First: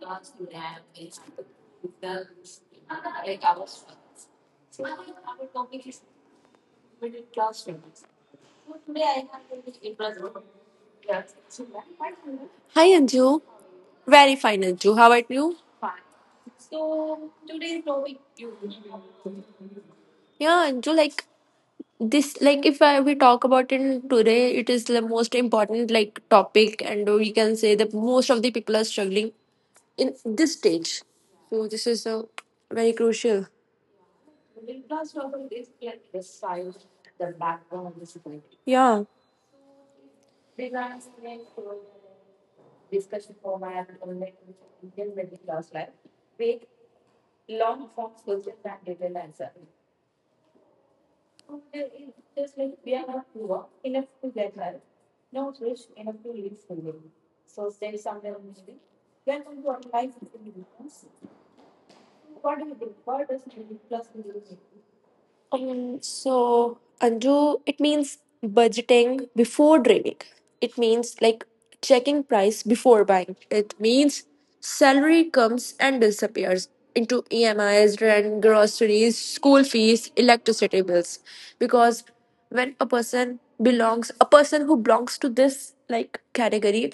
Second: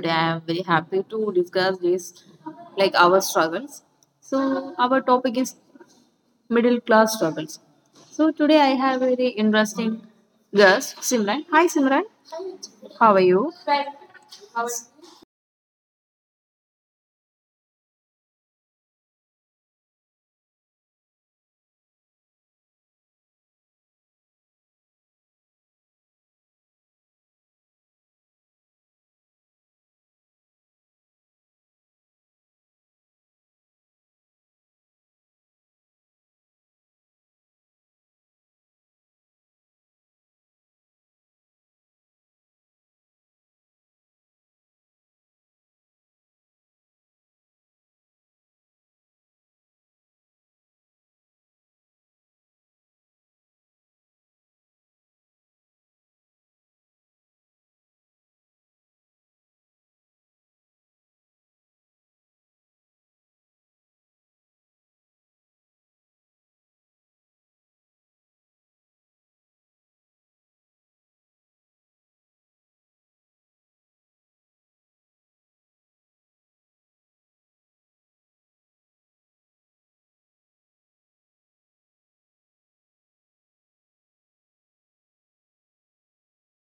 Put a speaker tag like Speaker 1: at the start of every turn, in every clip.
Speaker 1: Today I am very happy to discuss this our struggles. So our topic is middle class struggles. So today I have a very interesting guest, Simran. Hi Simran,
Speaker 2: Hi
Speaker 1: how are
Speaker 2: Anju.
Speaker 1: you?
Speaker 2: Very fine Anju. How about you? Yeah, Anju, like this, like if I, we talk about it today. It is the most important like topic, and we can say that most of the people are struggling in this stage. So this is a very crucial. Yeah. So, Anju, it means budgeting before dreaming. It means like checking price before buying. It means salary comes and disappears into EMIs, rent, groceries, school fees, electricity bills. Because when a person belongs, a person who belongs to this like category,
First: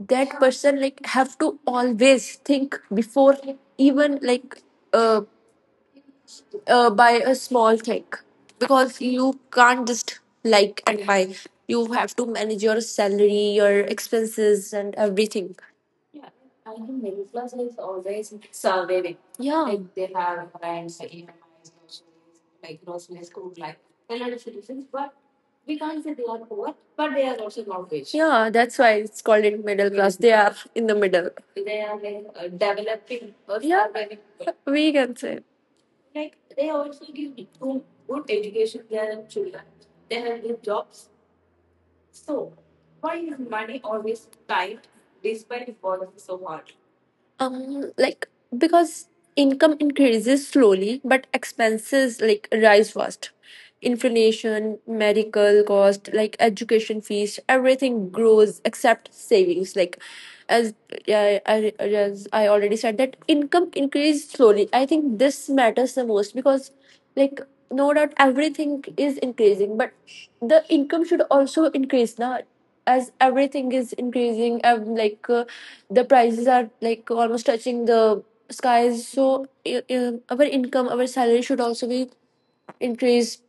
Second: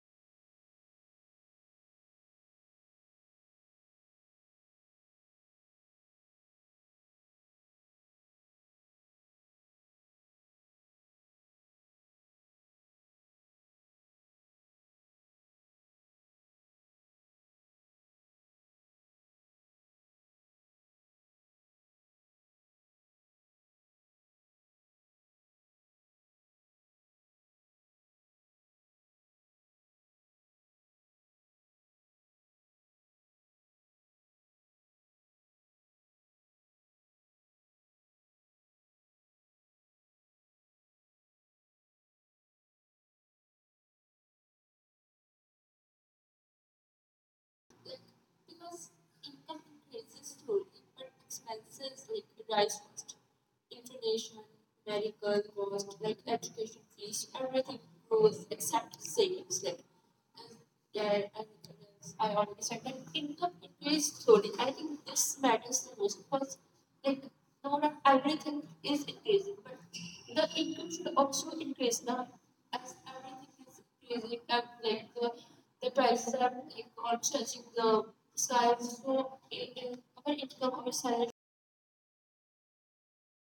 Speaker 2: that person like have to always think before even uh, buy a small thing, because you can't just like and buy. You have to manage your salary, your expenses, and everything. Yeah. Like they have brands like EMIs, like groceries, food, like a lot of solutions, but we can't say they are poor, but they are also not rich. Yeah, that's why it's called it middle class. They are in the middle. They are like, developing. Or yeah, surviving, we can say. um like because income increases slowly, but expenses like rise fast. Inflation, medical cost, like education fees, everything grows except savings. Like as yeah, as I already said that income increases slowly, I think this matters the most, because like no doubt everything is increasing, but the income should also increase now, as everything is increasing. The prices are like almost touching the skies, so our income, our salary should also be increased.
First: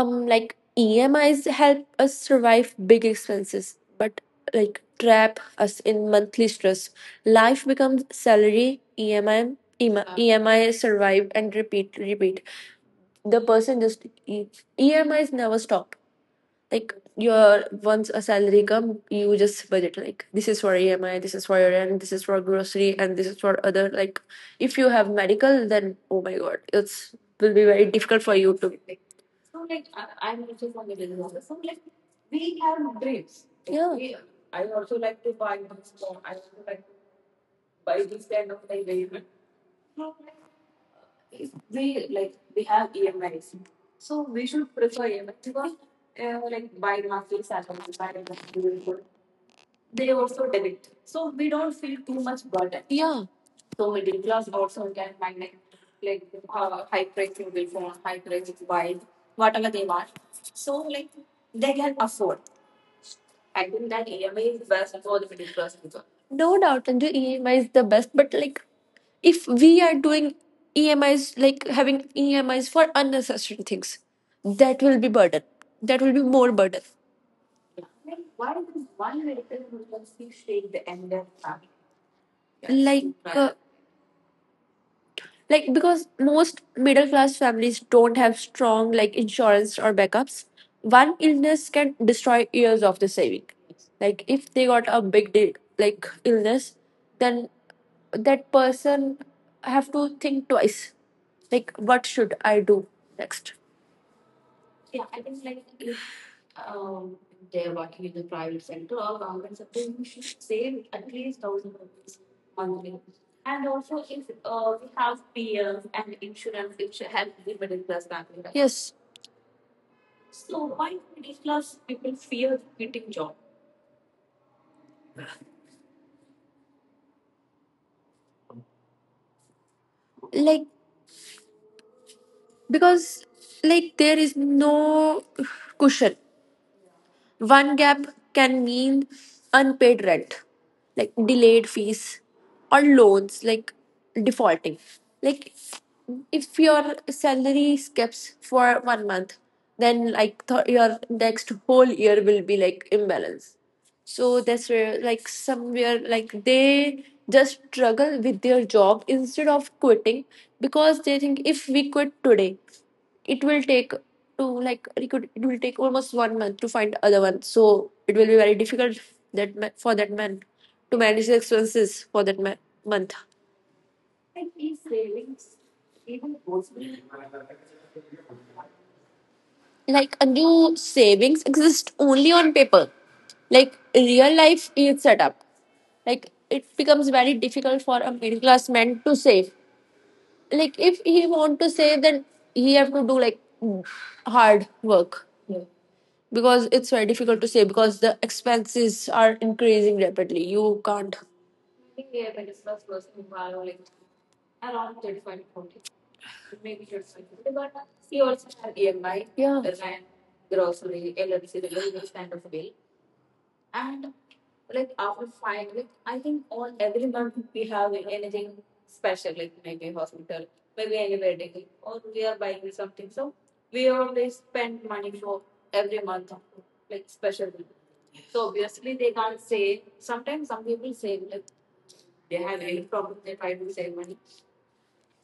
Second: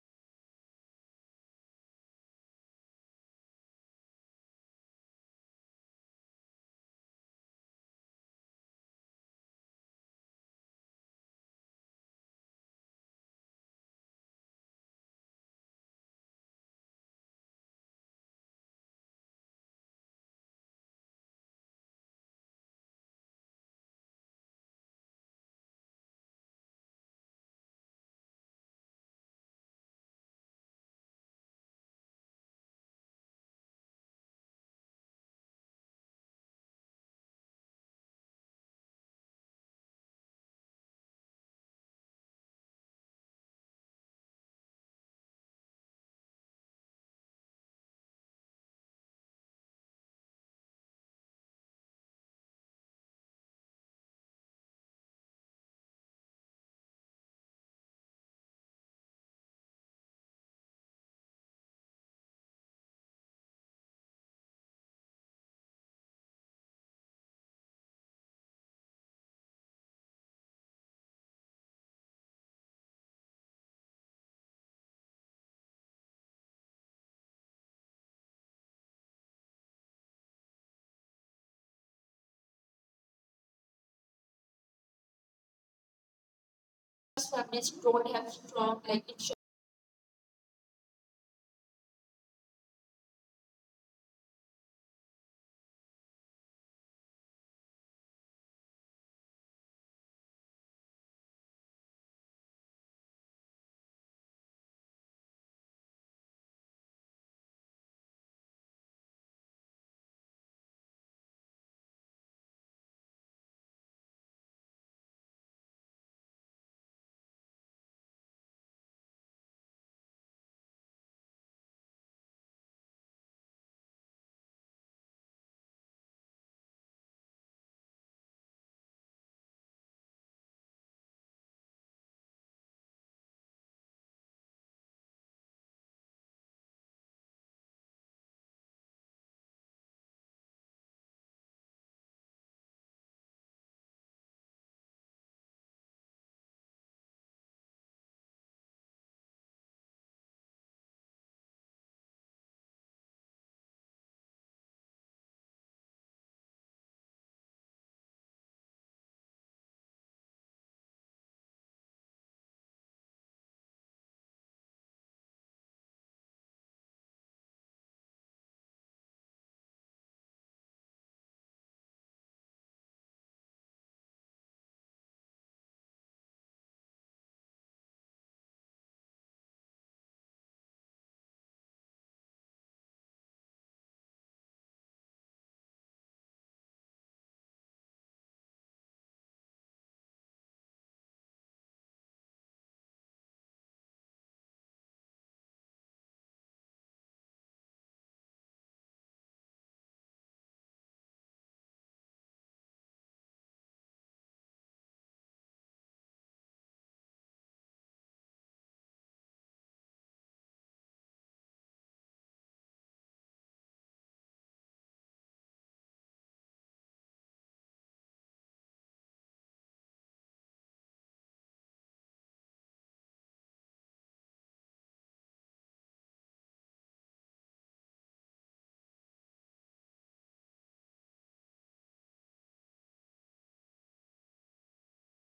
Speaker 2: EMIs help us survive big expenses, but like trap us in monthly stress. Life becomes salary, EMI, survive and repeat. The person just EMIs never stop. Like your once a salary come, you just budget like this is for EMI, this is for your rent, this is for grocery, and this is for other. Like if you have medical, then oh my god, it's will be very difficult for you to. So I am also the business. Office. So like we have dreams. Yeah. I also like to buy this phone. I also like. Yeah. No doubt, and the EMI is the best. But like, if we are doing EMIs, like having EMIs for unnecessary things, that will be burden. That will be more burden. Like, because most middle class families don't have strong like insurance or backups. One illness can destroy years of the saving. Like if they got a big deal, like illness, then that person have to think twice. Like, what should I do next? Yes, like because like there is no cushion. One gap can mean unpaid rent, like delayed fees, or loans, like defaulting. Like if your salary skips for 1 month, then your next whole year will be like imbalance. So that's where like somewhere like they just struggle with their job instead of quitting, because they think if we quit today it will take to like it will take almost 1 month to find other one, so it will be very difficult for that man to manage the expenses for that month. Like a new savings exist only on paper. Like real life is set up. Like it becomes very difficult for a middle class man to save. Like if he want to save, then he have to do like hard work, because it's very difficult to say because the expenses are increasing rapidly. You can't. Yeah. So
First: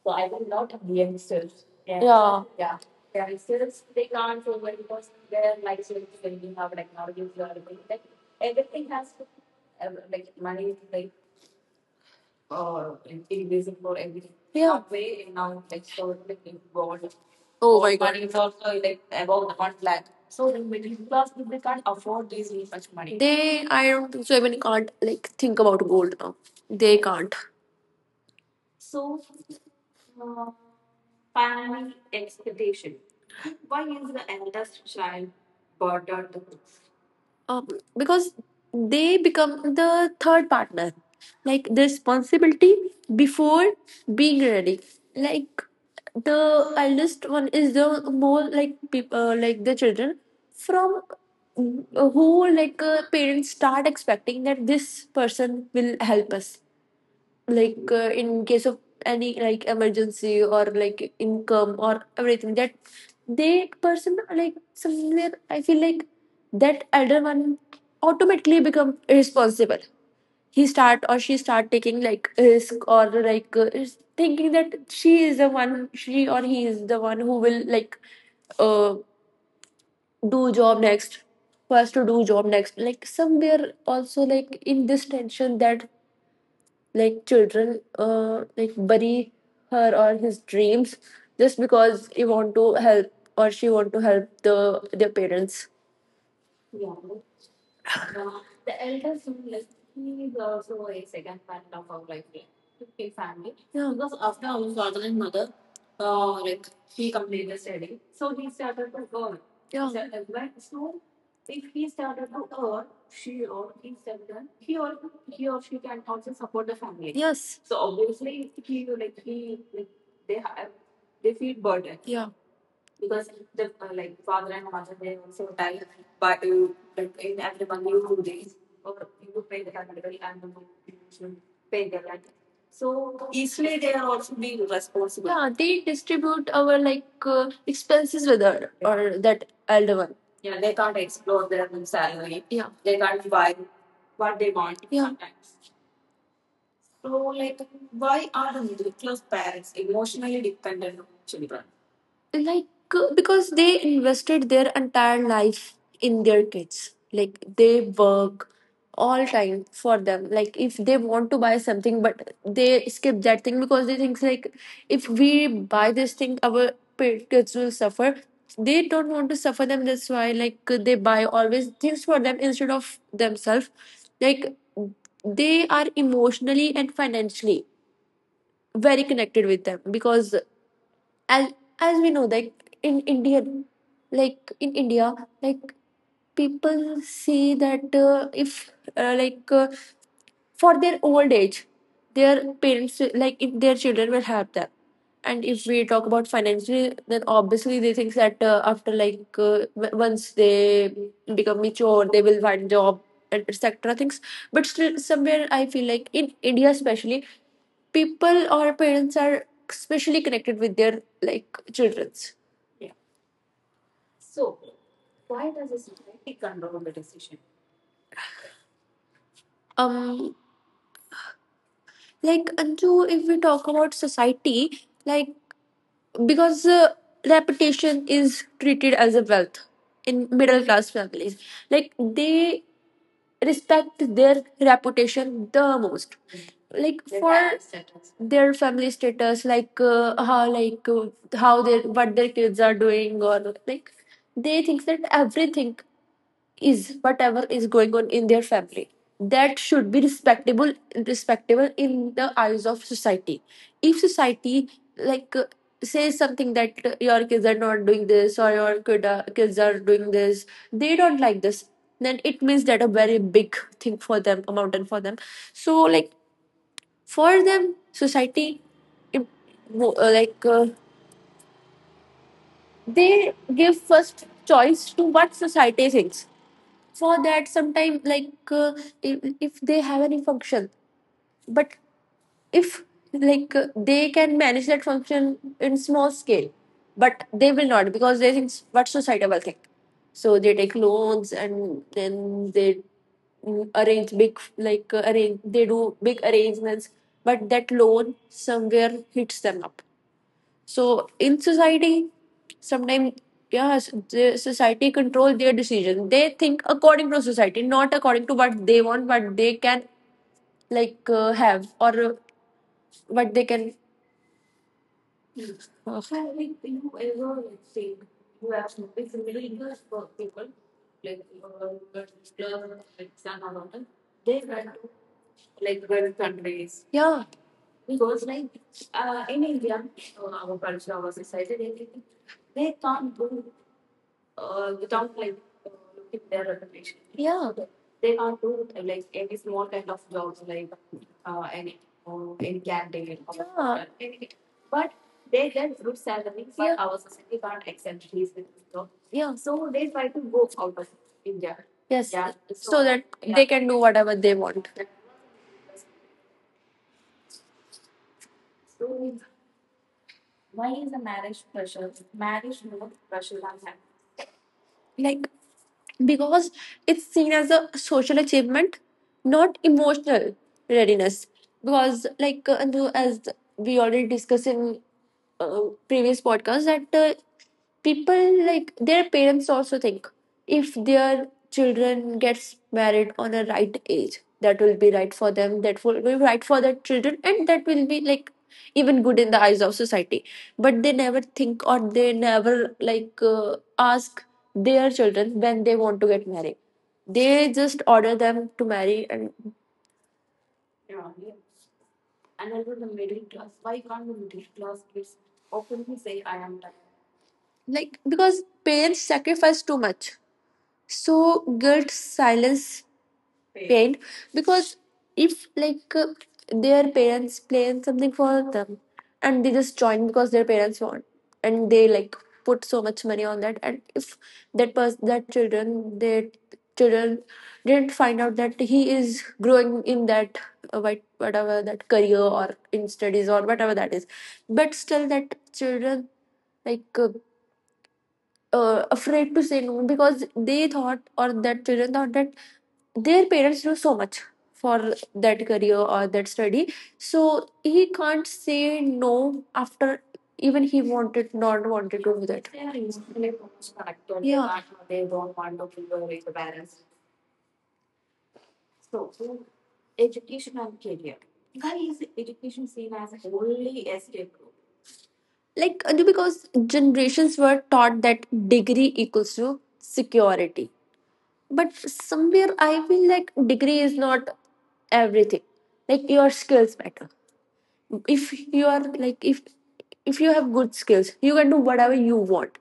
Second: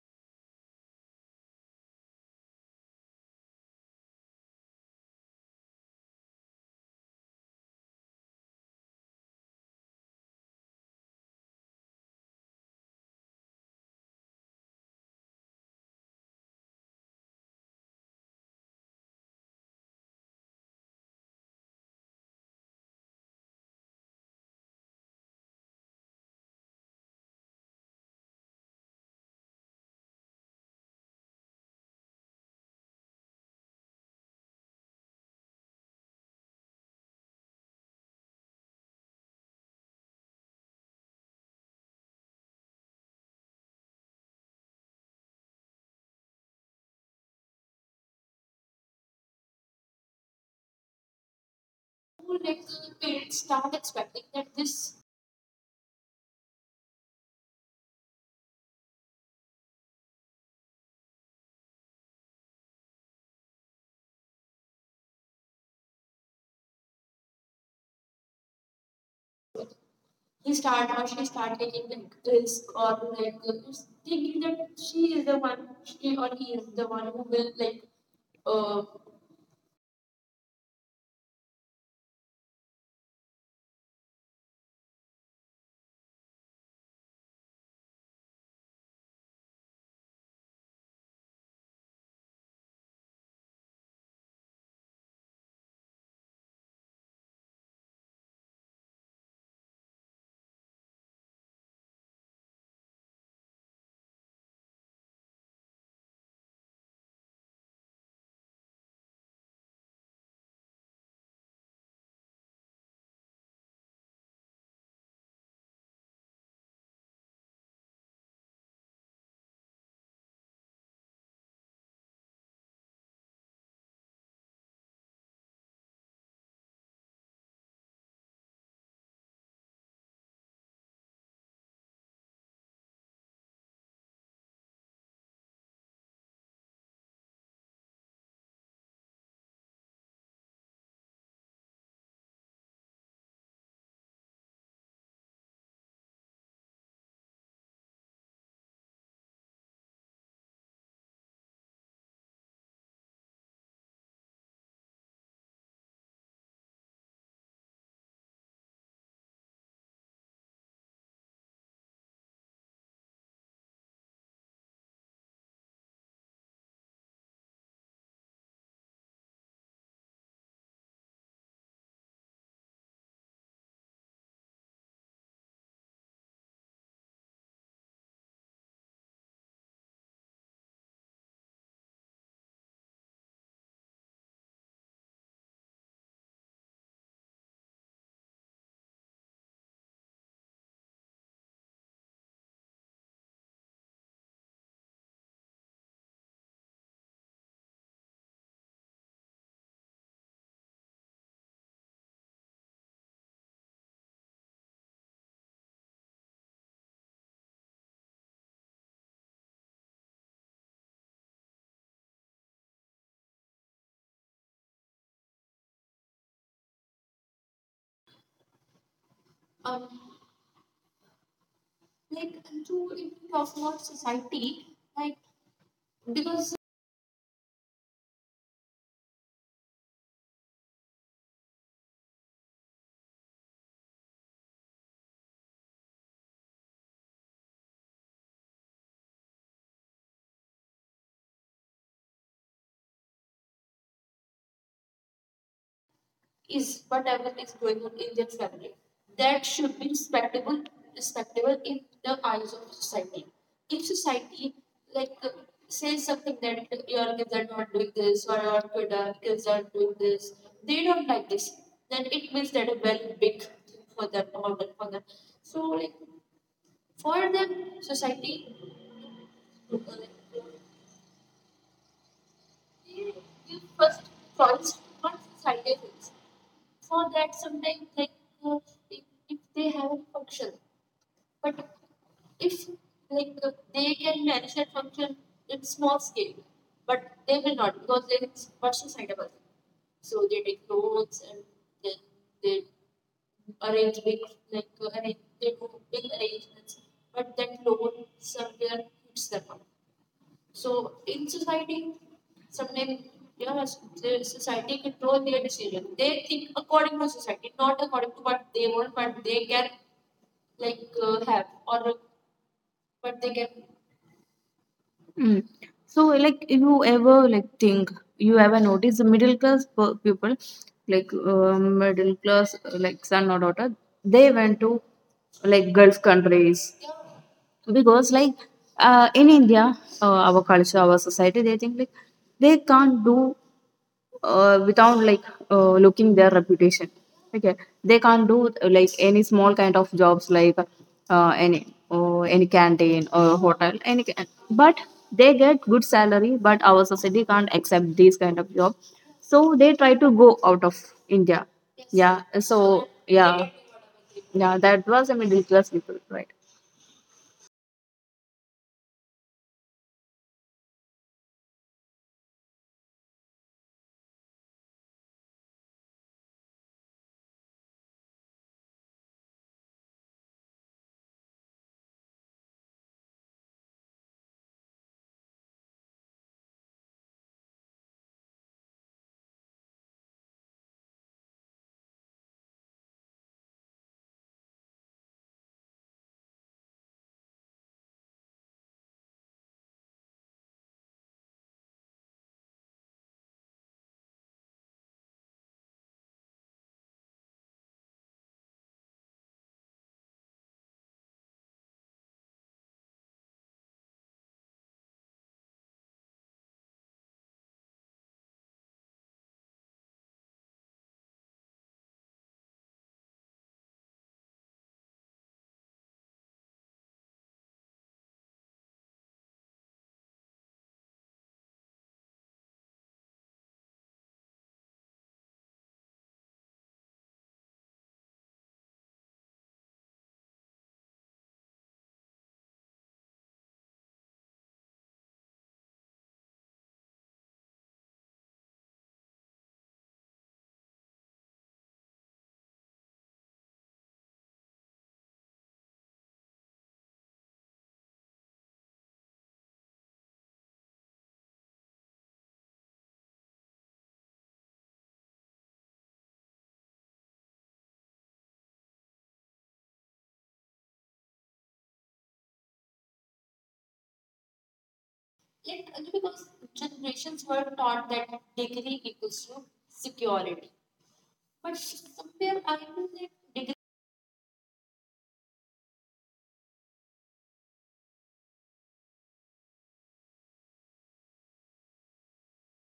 Speaker 2: I will not lot of youngsters. Yeah. Yeah. Yeah. Oh my god. Money is also like above the one lakh. So the middle class people can't afford this much money. They I don't think so even can't like think about gold now. They can't. um, because they become the third partner, like the responsibility before being ready. Like the eldest one is the more like like the children from who like parents start expecting that this person will help us, like in case of any like emergency or like income or everything, that they person like somewhere I feel like that elder one automatically become irresponsible. He start or she start taking like risk, or like is thinking that she or he is the one who will like uh, do job next, who has to do job next, like somewhere also like in this tension that like children like bury her or his dreams just because he want to help or she want to help the their parents. Yeah, because after our father and mother. Yeah. So, so if he started to earn, she or he started to he or he or she can also support the family. Yes. Yeah. So easily they are also being responsible. Yeah, they distribute our like expenses with her or that elder one. Yeah. What they want. Yeah. Sometimes. Like, because they invested their entire life in their kids. Like they work all time for them. Like if they want to buy something, but they skip that thing, because they think like if we buy this thing, our kids will suffer. They don't want to suffer them, that's why like they buy always things for them instead of themselves. Like they are emotionally and financially very connected with them, because as as we know that in India, like in india like people see that if like for their old age their like if their children will help them. And if we talk about financially, then obviously they think that once they become mature they will find job and etc things. But still somewhere I feel like in India especially, people or parents are especially connected with their like children's. um Anju, if we talk about society, like because reputation is treated as a wealth in middle class families. Like they respect their reputation the most, like Their for family status. Their family status, like how their what their kids are doing, or like they think that everything is whatever is going on in their family, that should be respectable, respectable in the eyes of society. If society like says something, that your kids are not doing this, or kids are doing this, they don't like this, then it means that a very big thing for them, a mountain for them. So like for them society im- wo- uh, like uh, they give first choice to what society thinks. For that sometime, like if they have any function, but if like they can manage that function in small scale, but they will not because they think what society will think. So they take loans, and then they mm, arrange big like arrange they do big arrangements, but that loan somewhere hits them up. So in society, sometimes, yeah, the society control their decision. They think according to society, not according to what they want, what they can like have or what they can.
Speaker 1: Hmm. So,
Speaker 2: Uh,
Speaker 1: you
Speaker 2: yeah.
Speaker 1: ever think you ever notice the middle class people, middle class, like son or daughter, they went to like Gulf countries
Speaker 2: Yeah.
Speaker 1: because in india, our culture, our society, they think like they can't do without looking their reputation. Okay,
Speaker 2: Yeah. Yeah.
Speaker 1: they can't do like any small kind of jobs, any or any canteen or hotel any but they
Speaker 2: Yeah.
Speaker 1: get good salary, but our society can't accept these kind of job. So they try to go out of india.
Speaker 2: Yes.
Speaker 1: Yeah, so
Speaker 2: So that
Speaker 1: yeah.
Speaker 2: they can do whatever they
Speaker 1: Yeah,
Speaker 2: want.
Speaker 1: that was a middle class people, right?
Speaker 2: Like because it's seen as a social achievement, not emotional readiness. Because, like Anu, as we already discussed in uh, previous podcast, that people like their parents also think if their children gets married on a right age, that will be right for them, that will be right for their children, and that will be like even good in the eyes of society. But they never think, or they never like ask their children when they want to get married. They just order them to marry. And like because parents sacrifice too much, so guilt silence paint. Because if like their parents playing something for them, and they just join because their parents want, and they like put so much money on that. And if that children their children didn't find out that he is growing in that whatever that career or in studies or whatever that is, but still that children like afraid to say no, because they thought or that children thought that their parents do so much for that career or that study, so he can't say no, after even he wanted not wanted to do that. Yeah. Like because generations were taught that degree equals to security. But somewhere I feel like degree is not everything. Like your skills matter. If you are like if you have good skills, you can do whatever you want.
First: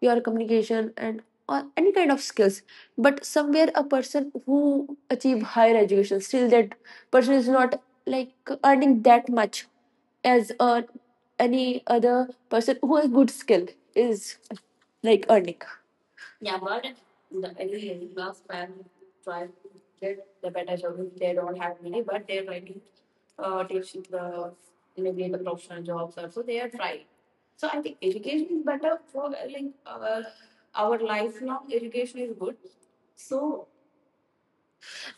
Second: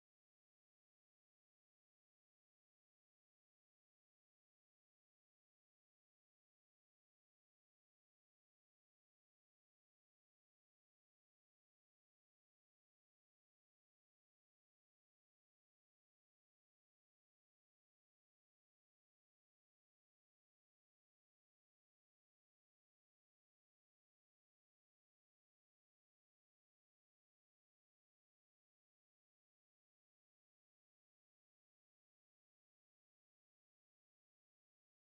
Speaker 2: Your communication and or any kind of skills. But somewhere a person who achieve higher education, still that person is not like earning that much as any other person who has good skill is like earning.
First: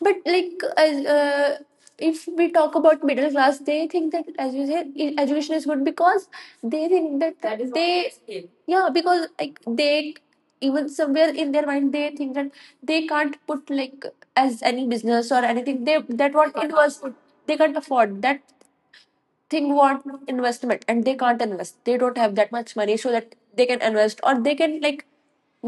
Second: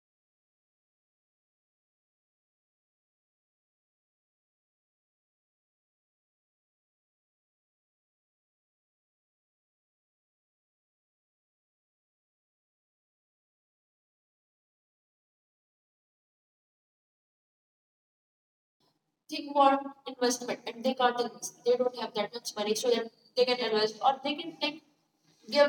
Speaker 2: But like as If we talk about middle class, they think that, as you said, education is good because they think that that is what they escape. Yeah, because like they, even somewhere in their mind, they think that they can't put, like, as any business or anything, they that what They it can't was afford. They can't afford that thing, want investment, and they can't invest, they don't have that much money so that they can invest or they can, like,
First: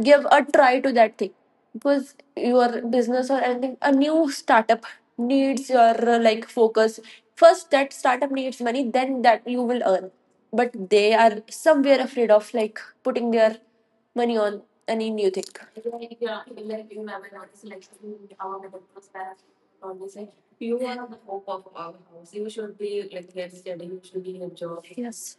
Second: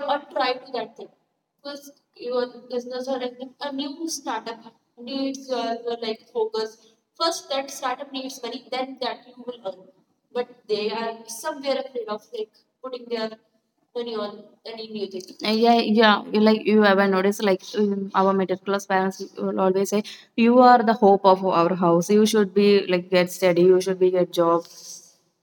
Speaker 2: give a try to that thing, because your business or anything, a new startup, needs your like focus. First that startup needs money, then that you will earn. But they are somewhere afraid of, like, putting their money on any new thing.
Speaker 1: Yeah. You, like, you ever notice like our middle class parents will always say,
Speaker 2: Honestly,
Speaker 1: "You
Speaker 2: you
Speaker 1: are the
Speaker 2: are the
Speaker 1: hope of
Speaker 2: hope of
Speaker 1: our
Speaker 2: our
Speaker 1: house. You
Speaker 2: house. You
Speaker 1: should be
Speaker 2: should be
Speaker 1: like get
Speaker 2: like get
Speaker 1: steady. You
Speaker 2: steady.
Speaker 1: should
Speaker 2: You
Speaker 1: be
Speaker 2: should
Speaker 1: get
Speaker 2: be in a
Speaker 1: job."
Speaker 2: job. Yes.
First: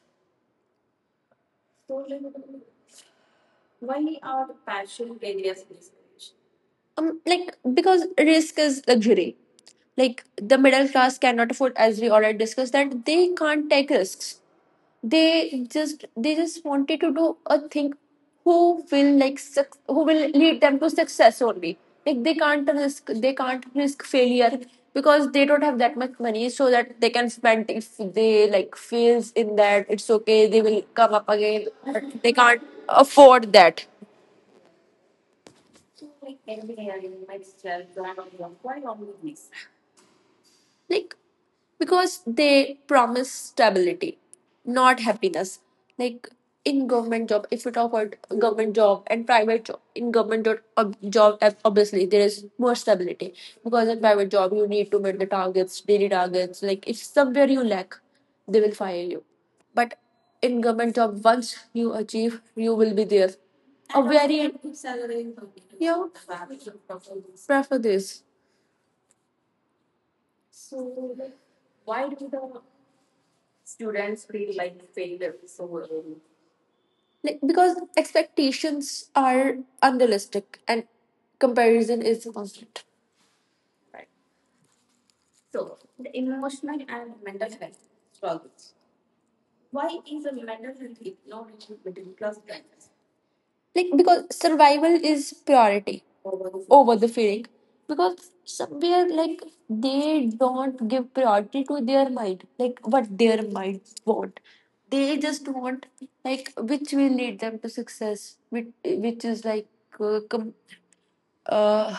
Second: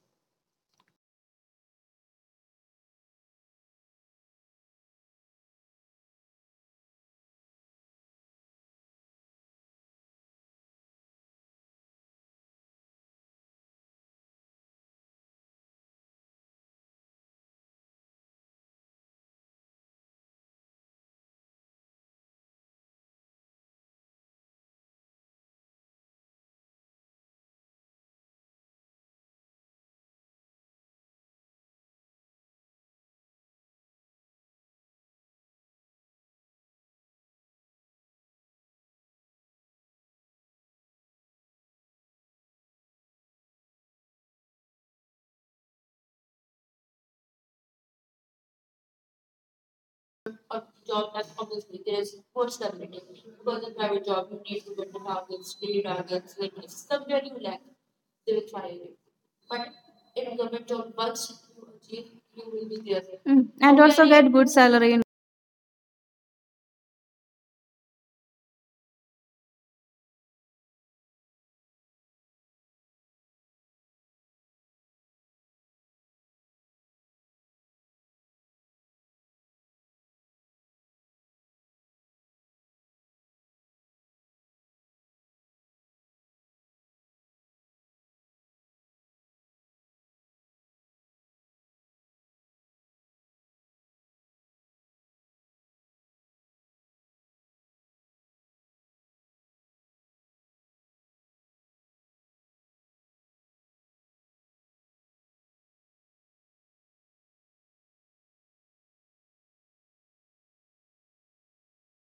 Speaker 2: Like, because risk is luxury. Like, the middle class cannot afford, as we already discussed, that they can't take risks. They just wanted to do a thing who will like who will lead them to success only. Like, they can't risk, they can't risk failure, because they don't have that much money so that they can spend. If they like fails in that, it's okay, they will come up again. But they can't afford that, like, because they promise stability, not happiness. Like, in government job, if you talk about government job and private job, in government job, obviously there is more stability, because in private job you need to meet the targets, daily targets, like if somewhere you lack, they will fire you. But in government job, once you achieve, you will be there.
Speaker 1: Mm.
Speaker 2: A
Speaker 1: And good
Speaker 2: very,
Speaker 1: salary.
Speaker 2: yeah, prefer this. Like, because expectations are unrealistic and comparison is constant. Like, because survival is priority over the feeling, because somewhere, like, they don't give priority to their mind, like what their minds want. They just want, like, which will lead them to success, which is like uh, com- uh,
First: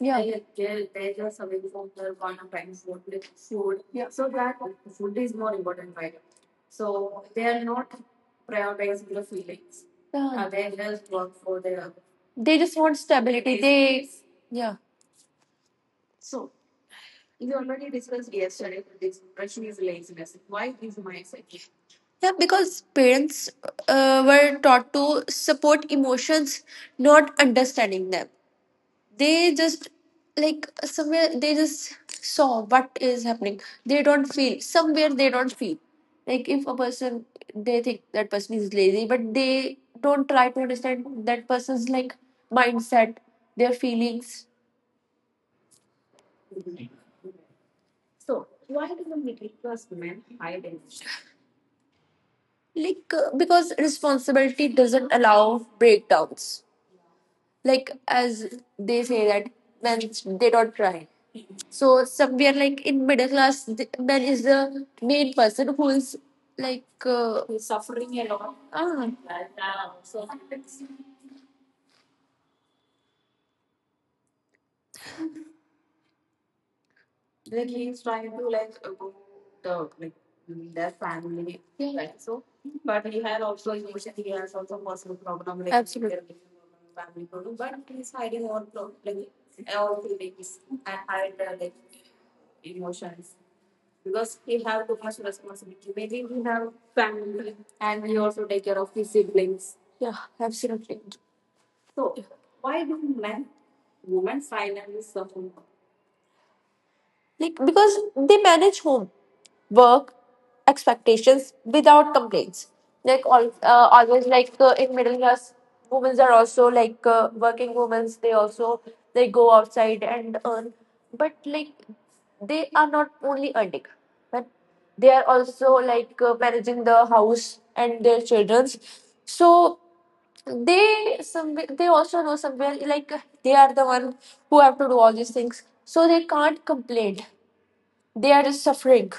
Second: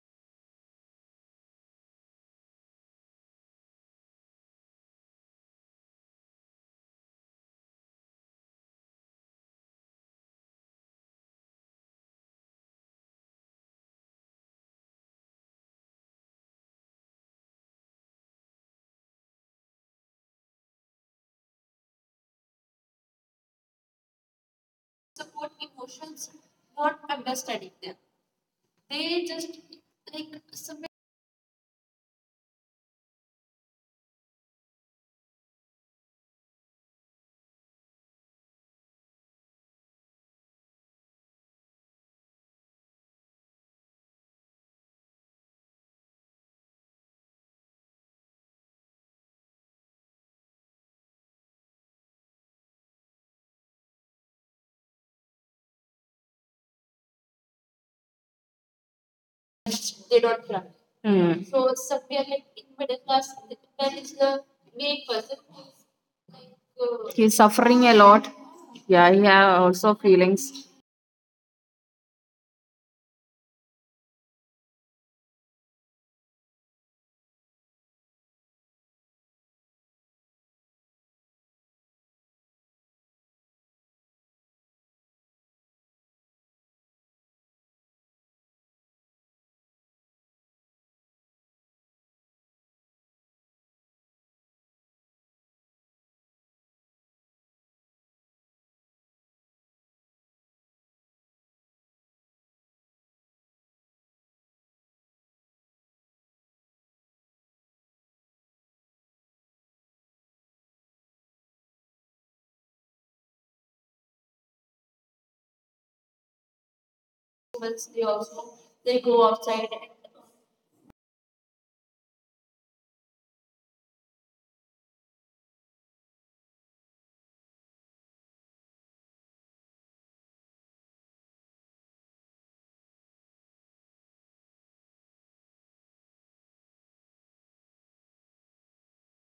Speaker 2: Yeah. Yeah. They just want stability. Yeah. Yeah, because parents were taught to support emotions, not understanding them. They just, like, somewhere they just saw what is happening. They don't feel, somewhere they don't feel, like if a person, they think that person is lazy, but they don't try to understand that person's, like, mindset, their feelings. Like, because responsibility doesn't allow breakdowns. Like, as they say that men, they don't cry.
Speaker 1: Mm.
Speaker 2: So somewhere, like, in middle class, the man is the main person who is like
Speaker 1: He's suffering a lot. Yeah, he
Speaker 2: ah,
Speaker 1: have also feelings.
Speaker 2: Yeah, absolutely. Like, because they manage home, work, expectations without complaints. Like all, always, like, in middle class, women are also like working women. They also, they go outside and earn, but like they are not only earning, but they are also, like, managing the house and their childrens. So they some they also know, somewhere like, they are the one who have to do all these things. So they can't complain. They are just suffering.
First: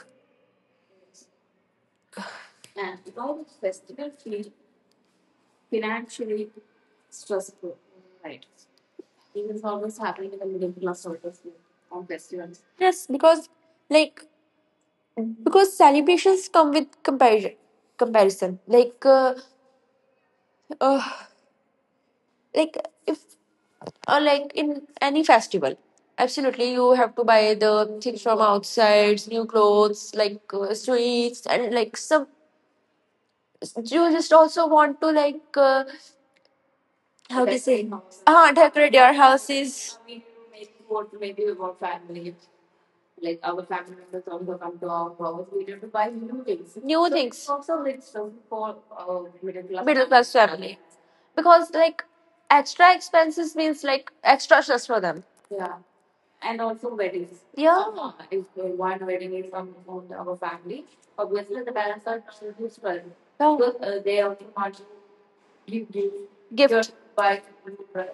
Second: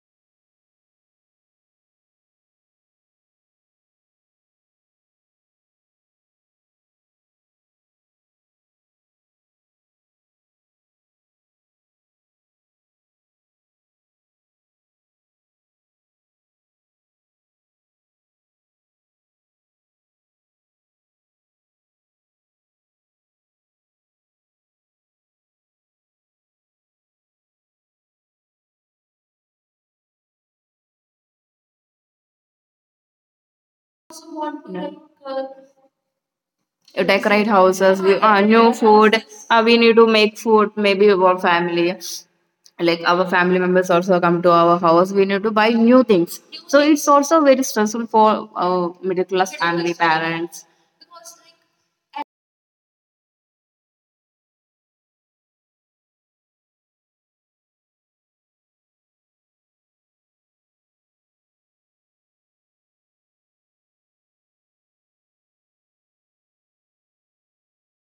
Speaker 2: Yes, because, like, because celebrations come with comparison. Comparison, like uh, like, if or like in any festival, absolutely you have to buy the things from outside, new clothes, like, sweets, and like some. You just also
Speaker 1: Yeah.
Speaker 2: want to like
Speaker 1: You
Speaker 2: how
Speaker 1: decorate
Speaker 2: to say,
Speaker 1: houses, we, new
Speaker 2: decorate your
Speaker 1: food. We
Speaker 2: houses,
Speaker 1: need to make food, maybe our family. Like our family members also come to our house. We need to buy new things.
Speaker 2: new
Speaker 1: So it's also
Speaker 2: things.
Speaker 1: very stressful for middle class family,
Speaker 2: Middle class
Speaker 1: parents.
Speaker 2: family. Because like extra expenses means like extra stress for them. Yeah. If the one wedding is from our family, yeah, gift, just buy food, right?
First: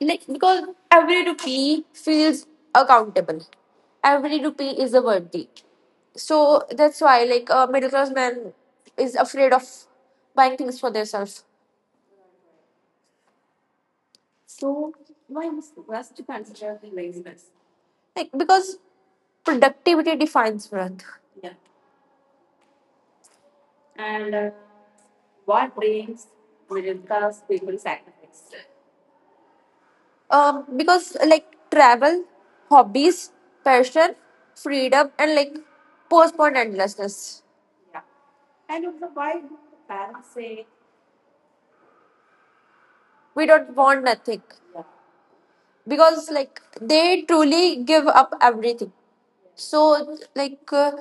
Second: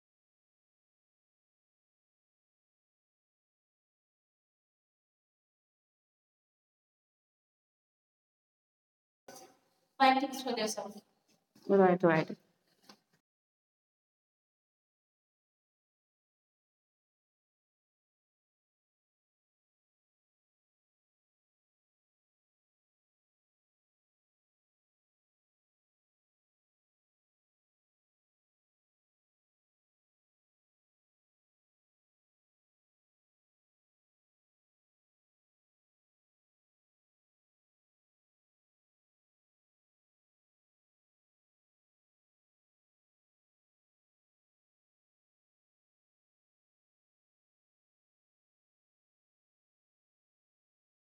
Speaker 2: Like because every rupee feels accountable. Every rupee is a worthy. So that's why, like, a middle class man is afraid of buying things for themselves.
Speaker 1: Right, right.
Speaker 2: Like, because productivity defines wealth. Because like travel, hobbies, passion, freedom, and like postpone endlessness, we don't want nothing, because like they truly give up everything. So like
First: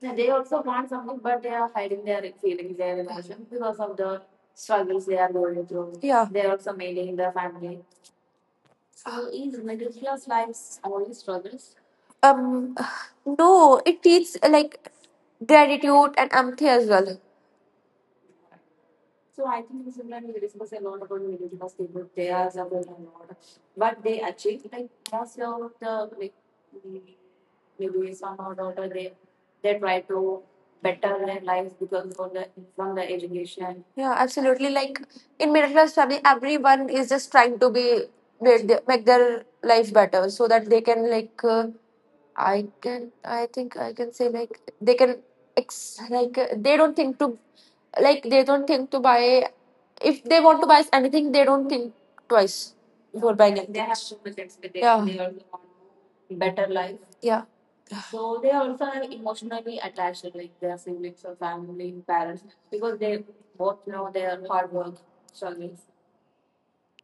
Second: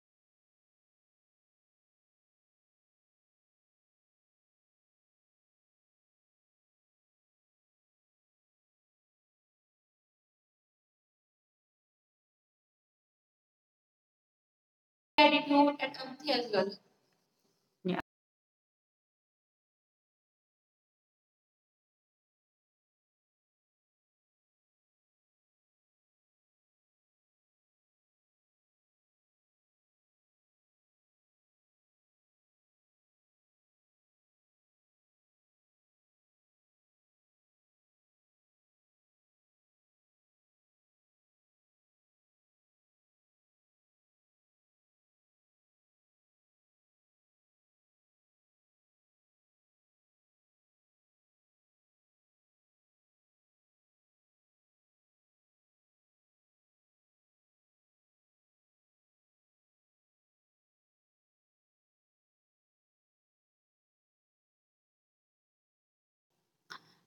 Speaker 2: yeah, they also want something, but they are hiding their feelings, their emotions, because of the struggles they are going through. Yeah, they are also maintaining their family. um no, it teaches like gratitude and empathy as well.
Speaker 1: Yeah.
Speaker 2: Yeah, absolutely. Like, in middle class family, everyone is just trying to be, make their life better so that they can, like, I can I think I can say like they can ex like they don't think to, like, they don't think to buy, if they want to buy anything they don't think twice before buying anything. They have so much expectation. Yeah. They also, yeah.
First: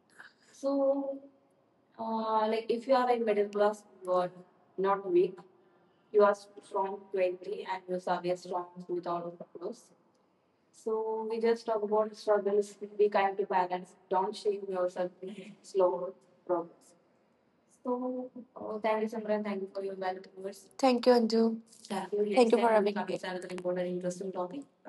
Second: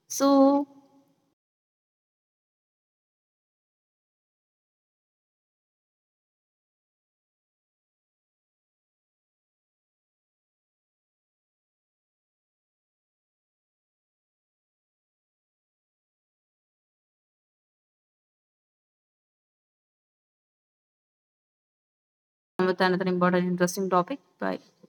Speaker 1: So
Speaker 2: Thank you, Anju. Thank you for
Speaker 1: with another important, interesting topic.
Speaker 2: having
Speaker 1: Bye.
Speaker 2: me.